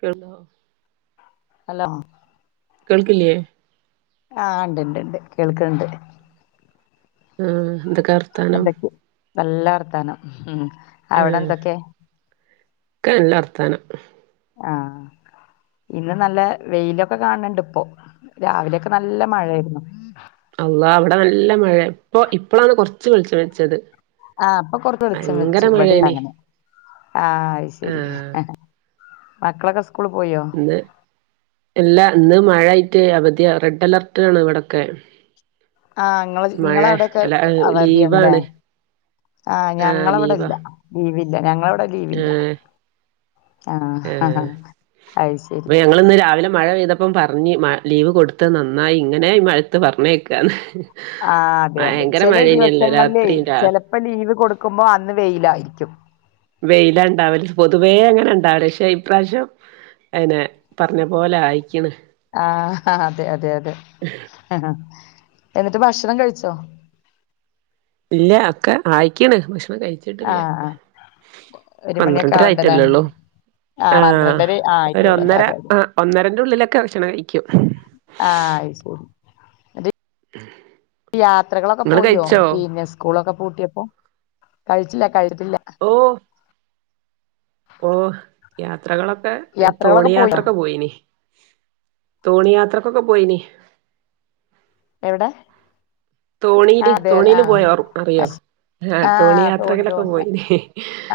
കണ്ട അല്ലഹ കേൾക്കില്ലയേ ആഹ ഉണ്ട് ഇണ്ട് ഇണ്ട് കേൾക്കുന്നുണ്ട് ആഹ എന്തൊക്കെ വർത്താനം നല്ല വർത്താനം ഉ അവിടെ ആഹ് എന്തൊക്കെ നല്ല വർത്താനം ആഹ് ഇന്ന് നല്ല വെയിലൊക്കെ കാണണണ്ട് ഇപ്പോൊ രാവിലെയൊക്കെ നല്ല മഴായിരുന്നു അല്ലാ അവിടെ നല്ല മഴ ഇപ്പൊ ഇപ്പോളാണ് കുറച്ച്ു വെളിച്ച വെച്ചത് ആഹ അപ്പൊ കൊറച്ച് വിച്ചം ഭയങ്കര വെച്ചു വട മഴേനി അങ്ങനെ ആഹ അത് ശരി ആഹ് മക്കളൊക്കെ സ്കൂള് പോയോ ഇന്ന് എല്ലാ ഇന്ന് മഴ ആയിട്ട് അവധിയ റെഡ് അലർട്ട ആണ് ഇവിടെൊക്കെ ആ നിങ്ങ നിങ്ങള അവിടെൊക്കെ അവദി യാണ്ല്ലേ ലീവാണ് ആ ആഹ് ഞങ്ങളവിടെ ലീവാ ഇല്ല ലീവില്ല ഞങ്ങളവിടെ ലീവില്ല ഏഹ് ആ ഏഹ് അത് ശരി അപ്പൊ ഞങ്ങളിന്ന് രാവിലെ മഴ പെയ്തപ്പം പറഞ്ഞ് മ ലീവ് കൊടുത്ത നന്നായി ഇങ്ങനെ ഈ മഴത്ത് പറഞ്ഞേക്കാന്ന് ആ അതെ അതെ ചില ദിവസങ്ങളിലേ രാത്രിയും രാ ചിലപ്പോ ലീവ് കൊടുക്കുമ്പോ അന്ന് വെയിലായിരിക്കും വെയില ഉണ്ടാവല പൊതുവേ അങ്ങനെ ഉണ്ടാവല പക്ഷെ ഇപ്രാവശ്യം അയിനെ പറഞ്ഞ പോലെ ആയിക്കണ് ആ അതെ അതെ അതെ എന്നിട്ട് ഭക്ഷണം കഴിച്ചോ ഇല്ല ഒക്കെ ആയിക്കണ് കഴിച്ചിട്ടില്ല ആഹ് ആഹ് ഒരു മണിയൊക്കെ ആവണ്ടല്ലേ പന്ത്രണ്ടരായിട്ടല്ലേള്ളൂ ആഹ് ആ പന്ത്രണ്ടര ആഹ് ഒ ആയിട്ടോള്ളല്ലേ ഒന്നര അതെ ആ ഒന്നരന്റെള്ളിലൊക്കെ ഭക്ഷണം കഴിക്കും ആ ആയിട്ട ആ യാത്രകളൊക്കെ പോയോ പിന്നെ സ്കൂളൊക്കെ പൂട്ടിയപ്പോ കഴിച്ച കഴിപ്പില്ല ഓ ഓ യാത്രകളൊക്കെ തോണി യാത്രകളൊക്കെ പോയോ യാത്രൊക്കെ പോയിന് തോണി യാത്രക്കൊക്കെ പോയിനി എവിടെ തോണിയില് തോണിയില് പോയാറും അറിയോ ആഹ ആ തോണി യാത്രകളൊക്കെ തോണി പോയിന്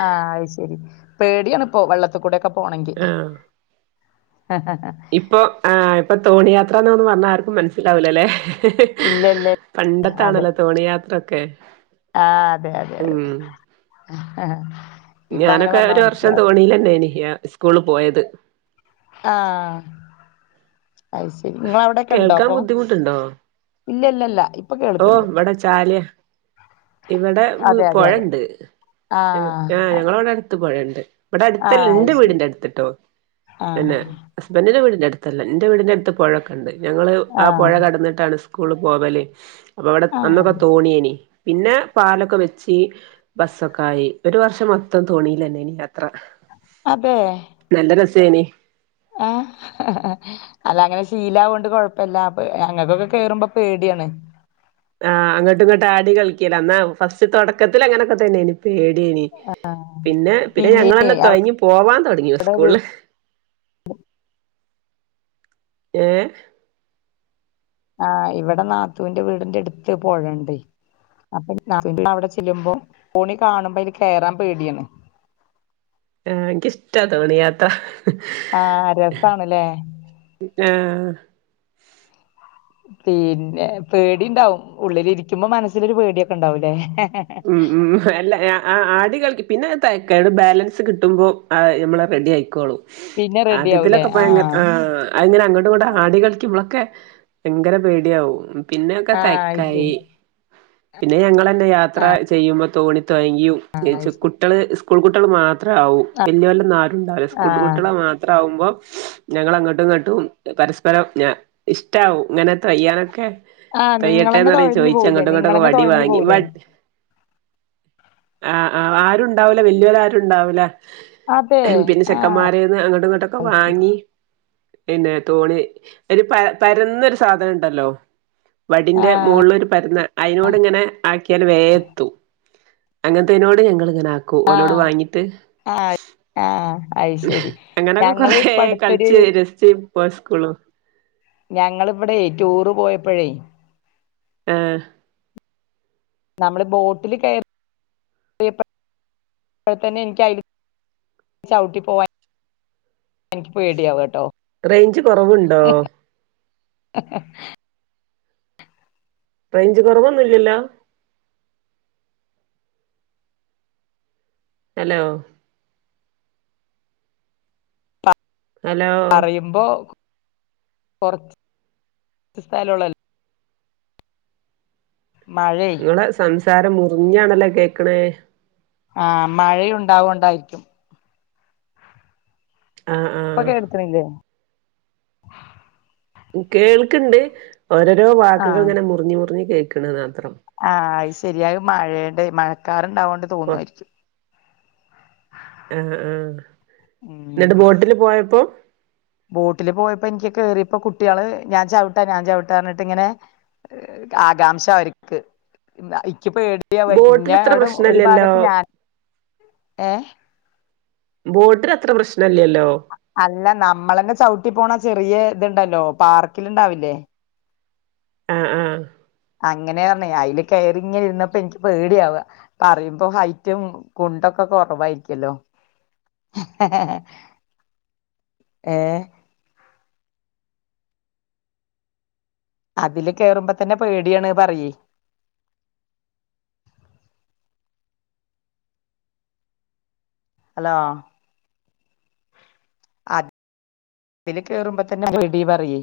ആ അത് ശരി പേടിയാണ് ഇപ്പോ വെള്ളത്തിൽ കൂടെൊക്കെ പോണെങ്കിൽ ആഹ ഇപ്പൊ ആ ഇപ്പൊ തോണിയയാത്രന്ന് പറഞ്ഞാ ആർക്കും മനസ്സിലാവൂലല്ലേ ഇല്ല ഇല്ല പണ്ടത്താണല്ലോ തോണിയയാത്രൊക്കെ ആ അതെ അതെ അതെ ഇപ്പ അങ്ങനെ ഞാനൊക്കെ പറഞ്ഞാ ഒരു വർഷം മനസ്സിലാവും തോണീലന്നെ എനി സ്കൂള് പോയത് ആ അ ശരി നിങ്ങള അവിടെൊക്കെ ഉണ്ടോ കേൾക്കാൻ അപ്പൊ ബുദ്ധിമുട്ടുണ്ടോ ഇല്ല ഇല്ലല്ല ഓ വട ചാലയാ ഇവിടെ അതെ അതെ അതെ പുഴണ്ട് ആഹ് ആ് ഞങ്ങളവിടെ അടുത്ത് പുഴണ്ട് ഇവിടെ അടുത്തല്ല ആഹ് അത് എന്റെ ശരി വീടിന്റെ അടുത്ത്ട്ടോ ആഹ് പിന്നെ ഹസ്ബൻറിന്റെ വീടിന്റെ അടുത്തല്ലേ എൻ്റെ വീടിൻറെ അടുത്ത് പുഴൊക്കെുണ്ട് ഞങ്ങൾ ആ പുഴ ആഹ് കടന്നിട്ടാണ് സ്കൂള പോവലെ അപ്പ അവിടെ അന്നൊക്കെ ആഹ് തോണിയേനി പിന്നെ പാലൊക്കെ വെച്ച്ി ബസ്സൊക്കെ ആയി ഒരു വർഷം മൊത്തം തോണിയിലന്നെ ഇനി യാത്ര അതെ തേനി ആ അല്ല അങ്ങനെ ശീല കൊണ്ട് കൊഴപ്പില്ല അപ്പ ഞങ്ങൾക്കൊക്കെ കേറുമ്പോ പേടി ാണ് ല എന്നാ ഫസ്റ്റ് തുടക്കത്തിൽ അങ്ങനെയൊക്കെ തന്നെയനി പേടിയനി പിന്നെ പിന്നെ ഞങ്ങന്നെ തുഴങ്ങഞ് പോവാൻ തുടങ്ങിയ അവിടെ വീ സ്കൂളില് ഏ ആ ഇവിടെ നാതൂന്റെ വീടിന്റെ എ ടുത്ത് പോഴണ്ടെ. അപ്പൊ നാത്തൂന്റെ അവിടെ ചെല്ലുമ്പോ കോണി കാണുമ്പോ അയ്ല് കയറാം പേടിണ്. ആ ക്കിഷ്ടാ തോണിയാത്ത. ആഹ് രസാണ്ല്ലേ ആ. പിന്നെ പേടിണ്ടാവും ഉള്ളിലിരിക്കുമ്പോ മനസ്സിലൊരു പേടിയൊക്കെ ഉണ്ടാവും ല്ലേ? ഉം ഉം അല്ല ആടി കേൾക്ക പിന്നെ തക്കടെ ബാലൻസ് കിട്ടുമ്പോ എ മ്മള് റെഡിയായിക്കോളും. പിന്നെ റെഡി ആവൂലേ അതിതിലൊക്കെ ഭയങ്കര ആഹ് ആ് അതിങ്ങനെ അങ്ങോടും ഇങ്ങോടും ആടി കളിക്കുമ്പോളൊക്കെ. ഭങ്കര പേടിയാവും പിന്നെക്കെ ആഹ് അയ് തയക്കായി. ശരി പിന്നെ ഞങ്ങളെന്നെ യാത്ര ചെയ്യുമ്പോ തോണി തോയയും ആഹ് അയ് ഏച്ച ശരി കുട്ടെള് സ്കൂൾ കുട്ടെള് മാത്രം ത്രാവും. വല്ലിയോലെന്നാരുണ്ടാവൂല്ല. സ്കൂട്ട് ആഹ് കുട്ടിയോളെ മാത്രം ആകുമ്പോ ഹും ഞങ്ങള് അങ്ങട്ടും ഇങ്ങട്ടും പരസ്പരം ഞ ഇഷ്ടമാവും ഇങ്ങനെ തോ യ്യാനൊക്കെ. ആഹ് നിങ്ങളന്നെ കയ്യട്ടന്ന് പറഞ് തൊഴഞ്ഞു ചോദിച് പോവൂലേ അങ്ങട്ടും ഇങ്ങട്ടൊക്കെ നിങ്ങളന്നെ വടി തൊഴഞ്ഞു വാങ്ങി പോവൂലേ വട് ആഹ ആ ആരുംണ്ടാവൂല വല്ലിയൊര് രാ രുംണ്ടാവൂല. അതെ ഹ്മ് പിന്നെ ആഹ് ചെക്കന്മാരേന്ന് അങ്ങട്ടും ഇങ്ങട്ടൊക്കെ വാങ്ങി. പിന്നെ തോണി ഒരു പര പരന്ന സാധനം ണ്ടല്ലോ? വടിന്റെ മോള്ല് ഒരു പരുന്ന അയിനോട് ഇങ്ങനെ ആക്കിയാൽ വേ അങ്ങനത്തേനോട് ഞങ്ങളിങ്ങനെ ആക്കും ഓലോട് ആഹ് വാങ്ങിട്ട്. ആഹ് അയ് ഹ് ശരി അങ്ങനൊക്കെ ഞങ്ങള് കൊറെ ഇപ്പ അടുത്തൊരു കളിച്ച് രസി ച്ച് പോ സ്കൂളും. ഞങ്ങള്വ്ടെ റ്റൂർ പോയപ്പഴേ. ആഹ് നമ്മള് ബോട്ടില് കയറിയ റിയപ്പോ പ്പോ തന്നെ എനിക്ക് അയില് ചവ്ട്ടി പോവാൻ എനിക്ക് പോയിടയാവ ട്ടോ? റെയ്ഞ്ച് കൊറവ്ണ്ടോ? എഹ് എഹ്. റെയ്ഞ്ച് കൊറവൊന്നുംല്ലല്ലോ? അലോ? ഹലോ പറയുമ്പോ കൊറച്ച് സ് സ്‌ഥലൊള്ളാല്ലോ? മഴേ ങ്ങളെ സംസാരം മുറിഞ്ഞാണല്ലോ കേക്കണേ? ആഹ മഴയുണ്ടാവോണ്ടായിരിക്കും. ആഹ് ഇപ്പ ആഹ് കേട്ത്ത്ണില്ലേ? കേൾക്ക്ണ്ട് ഓരോരോ വാക്കുകൾ ങ്ങനെ മുറിഞ് മുറിഞ്ഞ് കേൾക്ണ്താ. ആഹ അയ്ശരി അയ്‌ മഴെണ്ട് മഴക്കാറ് ണ്ടാവോണ്ട് തോന്നായിരിക്കും. ആഹ ആഹ ഉം ബോട്ടില് പോയപ്പോ ൻക്ക് കേറിയ ഇപ്പൊ കുട്ടിയേള് ഞാൻ ചവിട്ടാ ഞാൻ ചവിട്ട പറഞ്ഞിട്ട്ങ്ങനെ ആകാംശ അവര്ക്ക്. [unintelligible] ക്ക് പേടിയവ ബോട്ടിൽ അത്ര ന്നെടും പ്രശ്നല്ലല്ലോ ഒരുഭാഗത്ത് ഞാനും ഏ. ബോട്ടിൽ അത്ര പ്രശ്ന അല്ല നമ്മളെന്നെ ചവ്ട്ടി പോണ ചെറിയ ത്ണ്ടല്ലോ പാർക്കില്ണ്ടാവില്ലേ? ആഹ ആഹ അങ്ങനെയാന്നെ അയിൽ കയറിങ്ങന്നെര്ന്നപ്പോ എനിക്ക് പേടിയാവ പറയുമ്പോ ഹൈറ്റും കു ണ്ടൊക്കെ. ഒക്കെ കുറവായിരിക്കല്ലോ? എ ഹ് ഹ ഏഹ് അതില് കേറുമ്പോ തന്നെ പേടിയാണ് പറയെ. ഹലോ? അ അതില് കേറുമ്പോ തന്നെ വിടി പറയേ.